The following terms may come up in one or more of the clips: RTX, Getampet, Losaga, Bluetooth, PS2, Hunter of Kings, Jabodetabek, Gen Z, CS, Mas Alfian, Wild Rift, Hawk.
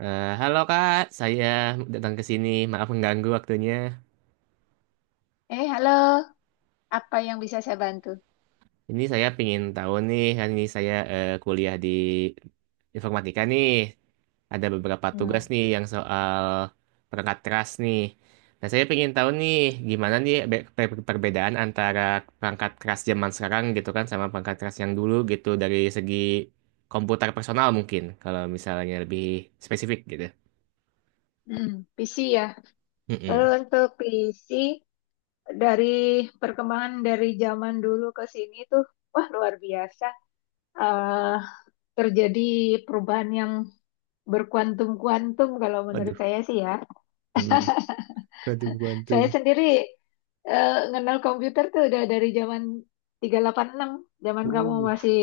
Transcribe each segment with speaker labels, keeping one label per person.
Speaker 1: Halo Kak, saya datang ke sini. Maaf mengganggu waktunya.
Speaker 2: Halo. Apa yang bisa saya bantu?
Speaker 1: Ini saya pingin tahu nih, hari ini saya kuliah di informatika nih. Ada beberapa tugas nih yang soal perangkat keras nih. Nah, saya pingin tahu nih, gimana nih perbedaan antara perangkat keras zaman sekarang gitu kan sama perangkat keras yang dulu gitu dari segi komputer personal mungkin, kalau misalnya lebih spesifik gitu.
Speaker 2: Hmm, PC ya. Lalu
Speaker 1: Mm-mm.
Speaker 2: untuk PC dari perkembangan dari zaman dulu ke sini tuh, wah luar biasa. eh Terjadi perubahan yang berkuantum-kuantum kalau menurut
Speaker 1: Aduh.
Speaker 2: saya sih ya.
Speaker 1: Hmm. Aduh, gantung.
Speaker 2: Saya sendiri kenal komputer tuh udah dari zaman 386. Zaman kamu masih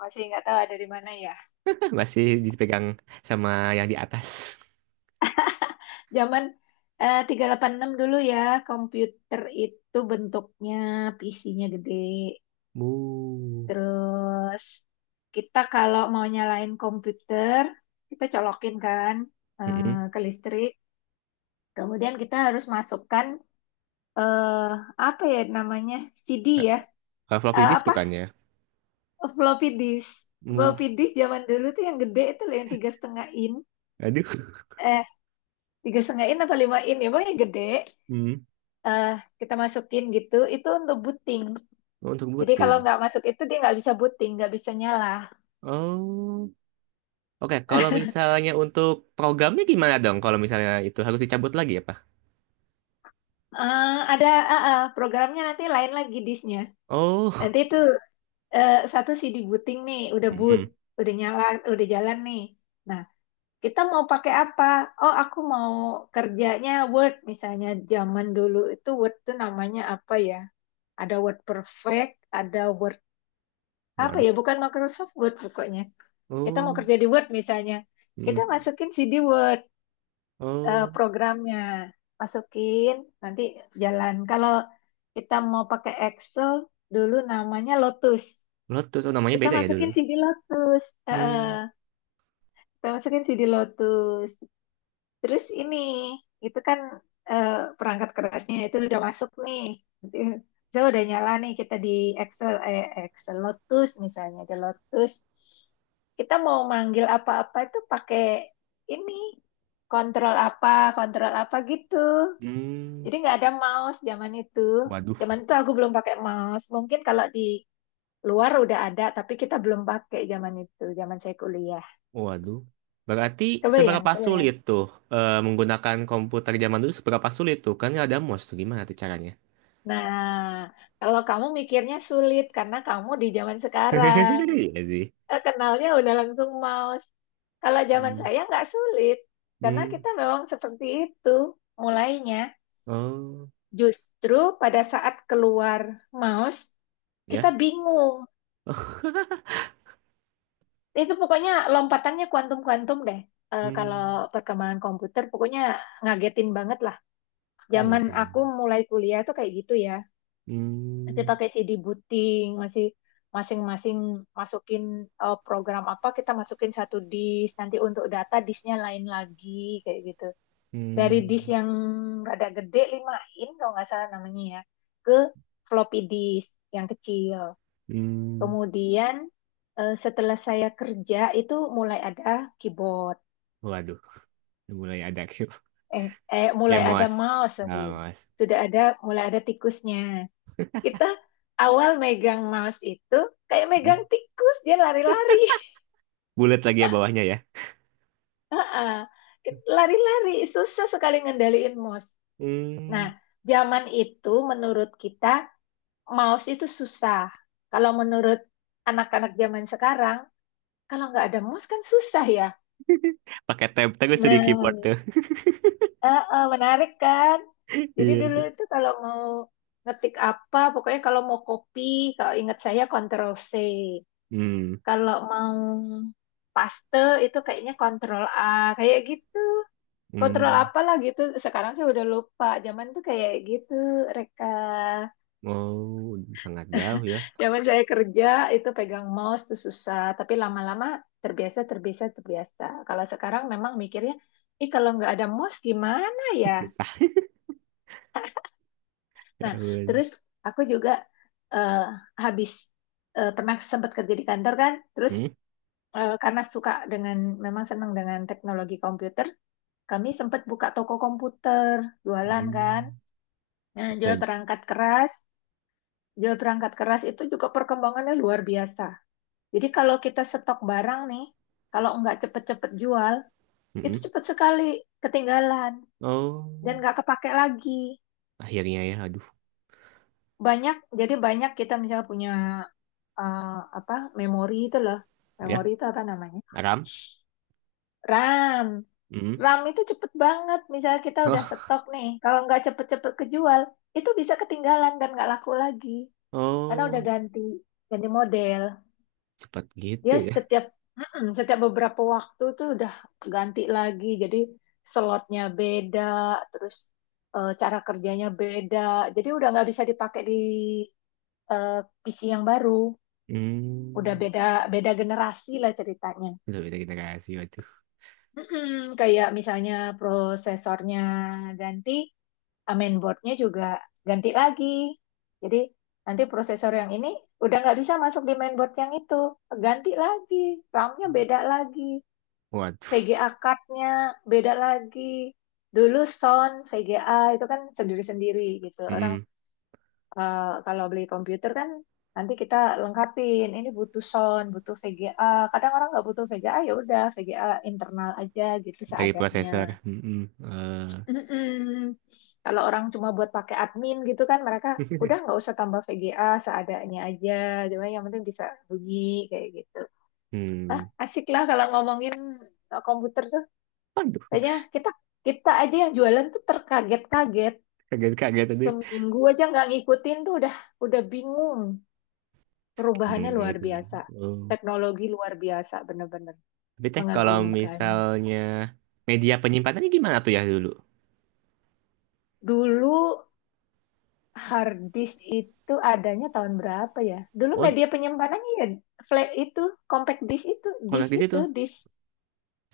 Speaker 2: masih nggak tahu ada di mana ya.
Speaker 1: Masih dipegang sama yang di atas.
Speaker 2: Zaman 386 dulu ya, komputer itu bentuknya PC-nya gede.
Speaker 1: Mu.
Speaker 2: Terus kita kalau mau nyalain komputer, kita colokin kan, eh,
Speaker 1: Mm-mm.
Speaker 2: ke listrik. Kemudian kita harus masukkan eh apa ya namanya? CD ya.
Speaker 1: Kalau floppy
Speaker 2: Eh,
Speaker 1: disk
Speaker 2: apa?
Speaker 1: bukannya.
Speaker 2: Floppy disk.
Speaker 1: Mu.
Speaker 2: Floppy disk zaman dulu tuh yang gede itu loh, yang 3,5 in.
Speaker 1: Aduh.
Speaker 2: Eh, 3,5 in apa 5 in ya, pokoknya gede.
Speaker 1: Hmm.
Speaker 2: eh Kita masukin gitu itu untuk booting.
Speaker 1: Oh, untuk
Speaker 2: Jadi kalau
Speaker 1: booting.
Speaker 2: nggak masuk itu dia nggak bisa booting, nggak bisa nyala.
Speaker 1: Oh. Oke, kalau misalnya untuk programnya gimana dong? Kalau misalnya itu harus dicabut lagi apa?
Speaker 2: Ada, programnya nanti lain lagi disknya.
Speaker 1: Oh.
Speaker 2: Nanti itu satu CD booting nih, udah boot,
Speaker 1: Mm-mm.
Speaker 2: udah nyala, udah jalan nih. Nah, kita mau pakai apa? Oh, aku mau kerjanya Word misalnya. Zaman dulu itu Word tuh namanya apa ya? Ada Word Perfect, ada Word apa
Speaker 1: Waduh.
Speaker 2: ya? Bukan Microsoft Word pokoknya. Kita mau
Speaker 1: Oh.
Speaker 2: kerja di Word misalnya. Kita
Speaker 1: Mm.
Speaker 2: masukin CD Word,
Speaker 1: Oh.
Speaker 2: programnya. Masukin nanti jalan kalau kita mau pakai Excel, dulu namanya Lotus,
Speaker 1: Bluetooth. Oh, namanya
Speaker 2: kita
Speaker 1: beda ya dulu.
Speaker 2: masukin CD Lotus. Eh,
Speaker 1: Hmm.
Speaker 2: eh, kita masukin CD Lotus terus ini itu kan, eh, perangkat kerasnya itu udah masuk nih. Nanti saya udah nyala nih, kita di Excel, Excel Lotus, misalnya di Lotus kita mau manggil apa-apa itu pakai ini kontrol apa, kontrol apa gitu.
Speaker 1: Hmm.
Speaker 2: Jadi nggak ada mouse zaman itu.
Speaker 1: Waduh.
Speaker 2: Zaman itu aku belum pakai mouse. Mungkin kalau di luar udah ada, tapi kita belum pakai zaman itu, zaman saya kuliah.
Speaker 1: Waduh. Berarti
Speaker 2: Kebayang,
Speaker 1: seberapa
Speaker 2: kebayang.
Speaker 1: sulit tuh menggunakan komputer zaman dulu seberapa sulit tuh? Kan nggak ada mouse tuh gimana tuh caranya?
Speaker 2: Nah, kalau kamu mikirnya sulit karena kamu di zaman sekarang,
Speaker 1: Iya sih.
Speaker 2: kenalnya udah langsung mouse. Kalau zaman
Speaker 1: Hmm.
Speaker 2: saya nggak sulit, karena
Speaker 1: Hmm.
Speaker 2: kita memang seperti itu mulainya.
Speaker 1: Oh,
Speaker 2: Justru pada saat keluar mouse,
Speaker 1: ya.
Speaker 2: kita bingung.
Speaker 1: Oh.
Speaker 2: Itu pokoknya lompatannya kuantum-kuantum deh. Kalau
Speaker 1: Hmm.
Speaker 2: perkembangan komputer pokoknya ngagetin banget lah.
Speaker 1: Oh, ada
Speaker 2: Zaman
Speaker 1: tiga.
Speaker 2: aku mulai kuliah tuh kayak gitu ya. Masih
Speaker 1: Hmm.
Speaker 2: pakai CD booting, masih masing-masing masukin program apa, kita masukin satu disk, nanti untuk data disknya lain lagi kayak gitu. Dari disk
Speaker 1: Hmm.
Speaker 2: yang rada gede 5 in kalau nggak salah namanya ya, ke floppy disk yang kecil.
Speaker 1: Hmm.
Speaker 2: Kemudian setelah saya kerja itu mulai ada keyboard.
Speaker 1: Waduh, mulai ada Q.
Speaker 2: Eh, mulai ada
Speaker 1: Mas.
Speaker 2: mouse,
Speaker 1: Ah,
Speaker 2: sorry.
Speaker 1: Mas.
Speaker 2: Sudah ada, mulai ada tikusnya. Kita awal megang mouse itu kayak
Speaker 1: Hmm.
Speaker 2: megang tikus, dia lari-lari.
Speaker 1: Bulat lagi ya bawahnya ya.
Speaker 2: Heeh. Lari-lari, susah sekali ngendaliin mouse. Nah,
Speaker 1: Hmm.
Speaker 2: zaman itu menurut kita mouse itu susah. Kalau menurut anak-anak zaman sekarang, kalau nggak ada mouse kan susah ya.
Speaker 1: Pakai tab terus di
Speaker 2: Nah,
Speaker 1: keyboard tuh.
Speaker 2: Menarik kan? Jadi
Speaker 1: Iya
Speaker 2: dulu
Speaker 1: sih.
Speaker 2: itu kalau mau ngetik apa, pokoknya kalau mau copy, kalau ingat saya Ctrl C.
Speaker 1: Hmm.
Speaker 2: Kalau mau paste itu kayaknya Ctrl A, kayak gitu. Ctrl
Speaker 1: Hmm.
Speaker 2: apalah gitu. Sekarang saya udah lupa. Zaman tuh kayak gitu, Reka.
Speaker 1: Oh, sangat jauh ya.
Speaker 2: Zaman saya kerja itu pegang mouse tuh susah, tapi lama-lama terbiasa, terbiasa, terbiasa. Kalau sekarang memang mikirnya, ih kalau nggak ada mouse gimana ya?
Speaker 1: Susah. Ya
Speaker 2: Nah,
Speaker 1: ampun.
Speaker 2: terus aku juga eh, habis pernah sempat kerja di kantor kan, terus
Speaker 1: Hmm?
Speaker 2: karena suka dengan, memang senang dengan teknologi komputer, kami sempat buka toko komputer, jualan
Speaker 1: Hmm.
Speaker 2: kan. Nah,
Speaker 1: Oke.
Speaker 2: jual perangkat keras itu juga perkembangannya luar biasa. Jadi kalau kita stok barang nih, kalau nggak cepet-cepet jual, itu
Speaker 1: Hmm.
Speaker 2: cepet sekali ketinggalan dan
Speaker 1: Oh,
Speaker 2: nggak kepake lagi.
Speaker 1: akhirnya ya. Aduh,
Speaker 2: Banyak, jadi banyak kita misalnya punya eh, apa memori itu loh,
Speaker 1: ya.
Speaker 2: memori itu apa namanya,
Speaker 1: Aram.
Speaker 2: RAM.
Speaker 1: Hmm.
Speaker 2: RAM itu cepet banget, misalnya kita udah
Speaker 1: Oh,
Speaker 2: stok nih kalau nggak cepet-cepet kejual itu bisa ketinggalan dan nggak laku lagi karena udah
Speaker 1: oh,
Speaker 2: ganti, ganti model.
Speaker 1: cepat gitu
Speaker 2: Dia
Speaker 1: ya.
Speaker 2: setiap setiap beberapa waktu tuh udah ganti lagi, jadi slotnya beda, terus cara kerjanya beda, jadi udah nggak bisa dipakai di eh, PC yang baru. Udah
Speaker 1: Hmm.
Speaker 2: beda, beda generasi lah ceritanya.
Speaker 1: Udah beda generasi, waduh.
Speaker 2: Mm-mm, kayak misalnya prosesornya ganti, main boardnya juga ganti lagi. Jadi nanti prosesor yang ini udah nggak bisa masuk di mainboard yang itu, ganti lagi, RAM-nya beda lagi,
Speaker 1: Waduh.
Speaker 2: VGA card-nya beda lagi. Dulu sound VGA itu kan sendiri-sendiri gitu. Orang
Speaker 1: Hmm.
Speaker 2: kalau beli komputer kan nanti kita lengkapin, ini butuh sound, butuh VGA. Kadang orang nggak butuh VGA, ya udah VGA internal aja gitu
Speaker 1: Dari
Speaker 2: seadanya.
Speaker 1: prosesor. Hmm.
Speaker 2: Mm-mm. Kalau orang cuma buat pakai admin gitu kan mereka udah nggak usah tambah VGA, seadanya aja, cuma yang penting bisa bunyi kayak gitu. Ah,
Speaker 1: Hmm.
Speaker 2: asik lah kalau ngomongin komputer tuh.
Speaker 1: Waduh,
Speaker 2: Kayaknya kita kita aja yang jualan tuh terkaget-kaget.
Speaker 1: kaget-kaget tadi.
Speaker 2: Seminggu aja nggak ngikutin tuh udah bingung.
Speaker 1: Hmm,
Speaker 2: Perubahannya luar
Speaker 1: gitu ya.
Speaker 2: biasa.
Speaker 1: Oh.
Speaker 2: Teknologi luar biasa bener-bener
Speaker 1: Tapi teh kalau
Speaker 2: mengagumkan.
Speaker 1: misalnya media penyimpanannya gimana tuh ya dulu?
Speaker 2: Dulu hard disk itu adanya tahun berapa ya? Dulu
Speaker 1: Oh,
Speaker 2: media penyimpanannya ya flash itu, compact disk itu,
Speaker 1: kontak
Speaker 2: disk
Speaker 1: di situ.
Speaker 2: itu, disk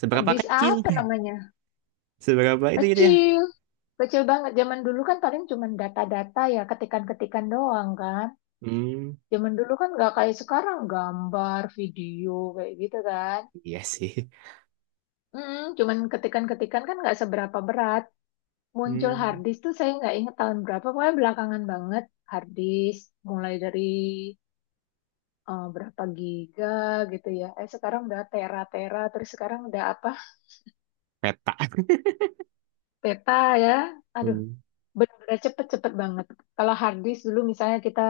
Speaker 1: Seberapa
Speaker 2: disk
Speaker 1: kecil?
Speaker 2: apa namanya?
Speaker 1: Seberapa itu gitu ya?
Speaker 2: Kecil, kecil banget. Zaman dulu kan paling cuma data-data ya, ketikan-ketikan doang kan.
Speaker 1: Hmm.
Speaker 2: Zaman dulu kan nggak kayak sekarang gambar, video kayak gitu kan.
Speaker 1: Iya sih.
Speaker 2: Cuman ketikan-ketikan kan nggak seberapa berat. Muncul hard
Speaker 1: Hmm.
Speaker 2: disk tuh saya nggak inget tahun berapa, pokoknya belakangan banget. Hard disk mulai dari berapa giga gitu ya. Eh sekarang udah tera-tera, terus sekarang udah apa?
Speaker 1: Peta.
Speaker 2: Peta ya. Aduh,
Speaker 1: Hmm.
Speaker 2: benar-benar cepet-cepet banget. Kalau hard disk dulu misalnya kita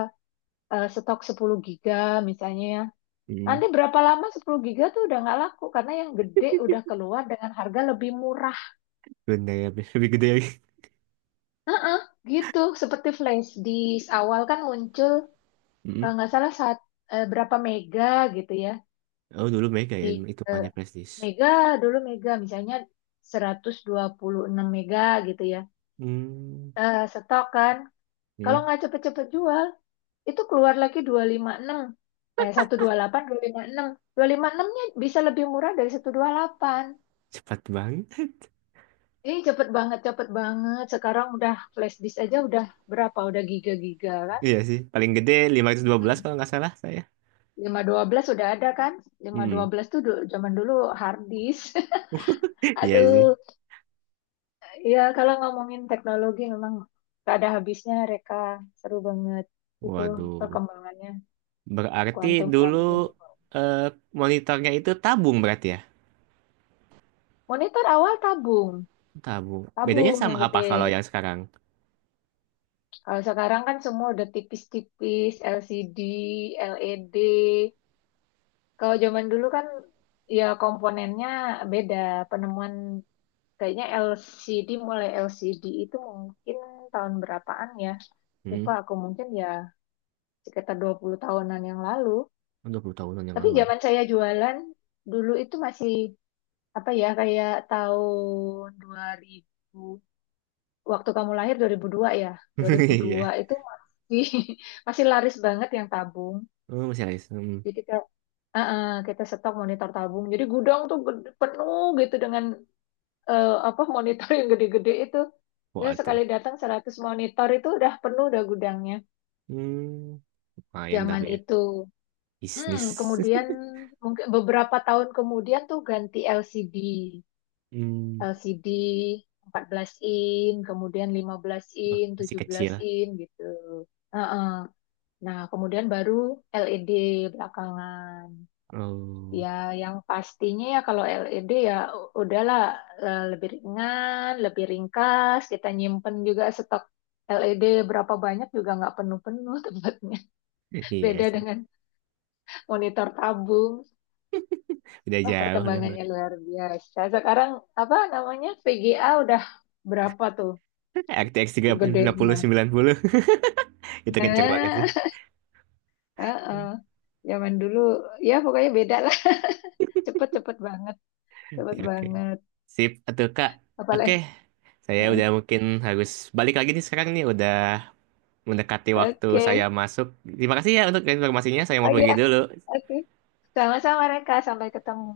Speaker 2: stok 10 giga misalnya ya.
Speaker 1: Hmm.
Speaker 2: Nanti berapa lama 10 giga tuh udah nggak laku karena yang gede udah keluar dengan harga lebih murah
Speaker 1: Gundala lebih gede lagi.
Speaker 2: gitu. Seperti flash disk awal kan muncul
Speaker 1: Hmm.
Speaker 2: kalau nggak salah saat berapa mega gitu ya.
Speaker 1: Oh dulu Mega ya
Speaker 2: Di eh,
Speaker 1: hitungannya prestis.
Speaker 2: mega, dulu mega misalnya 126 mega gitu ya.
Speaker 1: Hmm.
Speaker 2: Nah, stok kan. Kalau
Speaker 1: Hmm.
Speaker 2: nggak cepet-cepet jual, itu keluar lagi 256. Eh, 128, 256. 256-nya bisa lebih murah dari 128.
Speaker 1: Cepat banget.
Speaker 2: Ini cepet banget, cepet banget. Sekarang udah flash disk aja udah berapa? Udah giga-giga kan?
Speaker 1: Iya sih. Paling gede 512
Speaker 2: Hmm.
Speaker 1: kalau nggak salah saya.
Speaker 2: 512 udah ada kan? lima ratus dua
Speaker 1: Hmm.
Speaker 2: belas tuh zaman dulu hard disk.
Speaker 1: Iya sih.
Speaker 2: Aduh, ya kalau ngomongin teknologi memang gak ada habisnya, Reka. Seru banget itu
Speaker 1: Waduh.
Speaker 2: perkembangannya
Speaker 1: Berarti dulu
Speaker 2: kuantum-kuantum.
Speaker 1: eh, monitornya itu tabung berarti ya?
Speaker 2: Monitor awal tabung,
Speaker 1: Tabung. Bedanya
Speaker 2: tabung
Speaker 1: sama
Speaker 2: yang
Speaker 1: apa kalau
Speaker 2: gede.
Speaker 1: yang sekarang?
Speaker 2: Kalau sekarang kan semua udah tipis-tipis, LCD, LED. Kalau zaman dulu kan ya komponennya beda. Penemuan kayaknya LCD, mulai LCD itu mungkin tahun berapaan ya? Lupa
Speaker 1: Hmm.
Speaker 2: aku, mungkin ya sekitar 20 tahunan yang lalu.
Speaker 1: Oh, 20 tahunan yang
Speaker 2: Tapi
Speaker 1: lalu. Aduh.
Speaker 2: zaman saya jualan dulu itu masih apa ya, kayak tahun 2000. Waktu kamu lahir 2002 ya. dua ribu
Speaker 1: Iya.
Speaker 2: dua itu masih masih laris banget yang tabung.
Speaker 1: Oh, masih ada. Hmm.
Speaker 2: Jadi kita stok monitor tabung. Jadi gudang tuh penuh gitu dengan apa monitor yang gede-gede itu. Ya sekali
Speaker 1: Waduh.
Speaker 2: datang 100 monitor itu udah penuh, udah gudangnya
Speaker 1: Hmm. Lumayan
Speaker 2: zaman
Speaker 1: tapi ya.
Speaker 2: itu.
Speaker 1: Bisnis.
Speaker 2: Kemudian mungkin beberapa tahun kemudian tuh ganti LCD.
Speaker 1: Hmm,
Speaker 2: LCD belas in, kemudian 15
Speaker 1: oh,
Speaker 2: in,
Speaker 1: masih
Speaker 2: 17
Speaker 1: kecil.
Speaker 2: in gitu. Heeh. Nah, kemudian baru LED belakangan.
Speaker 1: Oh,
Speaker 2: Ya, yang pastinya ya kalau LED ya udahlah, lebih ringan, lebih ringkas. Kita nyimpen juga stok LED berapa banyak juga nggak penuh-penuh tempatnya.
Speaker 1: iya
Speaker 2: Beda
Speaker 1: sih.
Speaker 2: dengan monitor tabung.
Speaker 1: Udah
Speaker 2: Wah,
Speaker 1: jauh lah.
Speaker 2: perkembangannya luar biasa. Sekarang apa namanya VGA udah berapa tuh
Speaker 1: R T X tiga puluh
Speaker 2: gedenya?
Speaker 1: sembilan puluh itu kenceng banget sih.
Speaker 2: Nah, heeh. Zaman dulu ya pokoknya beda lah. Cepet-cepet banget. Cepet
Speaker 1: Ya, oke.
Speaker 2: banget.
Speaker 1: Sip, atau Kak. Oke.
Speaker 2: Apalagi.
Speaker 1: Saya
Speaker 2: Heeh.
Speaker 1: udah mungkin harus balik lagi nih sekarang nih udah mendekati waktu saya
Speaker 2: Oke.
Speaker 1: masuk. Terima kasih ya untuk informasinya. Saya
Speaker 2: Oh
Speaker 1: mau pergi
Speaker 2: iya,
Speaker 1: dulu.
Speaker 2: oke. Sama-sama Reka, sampai ketemu.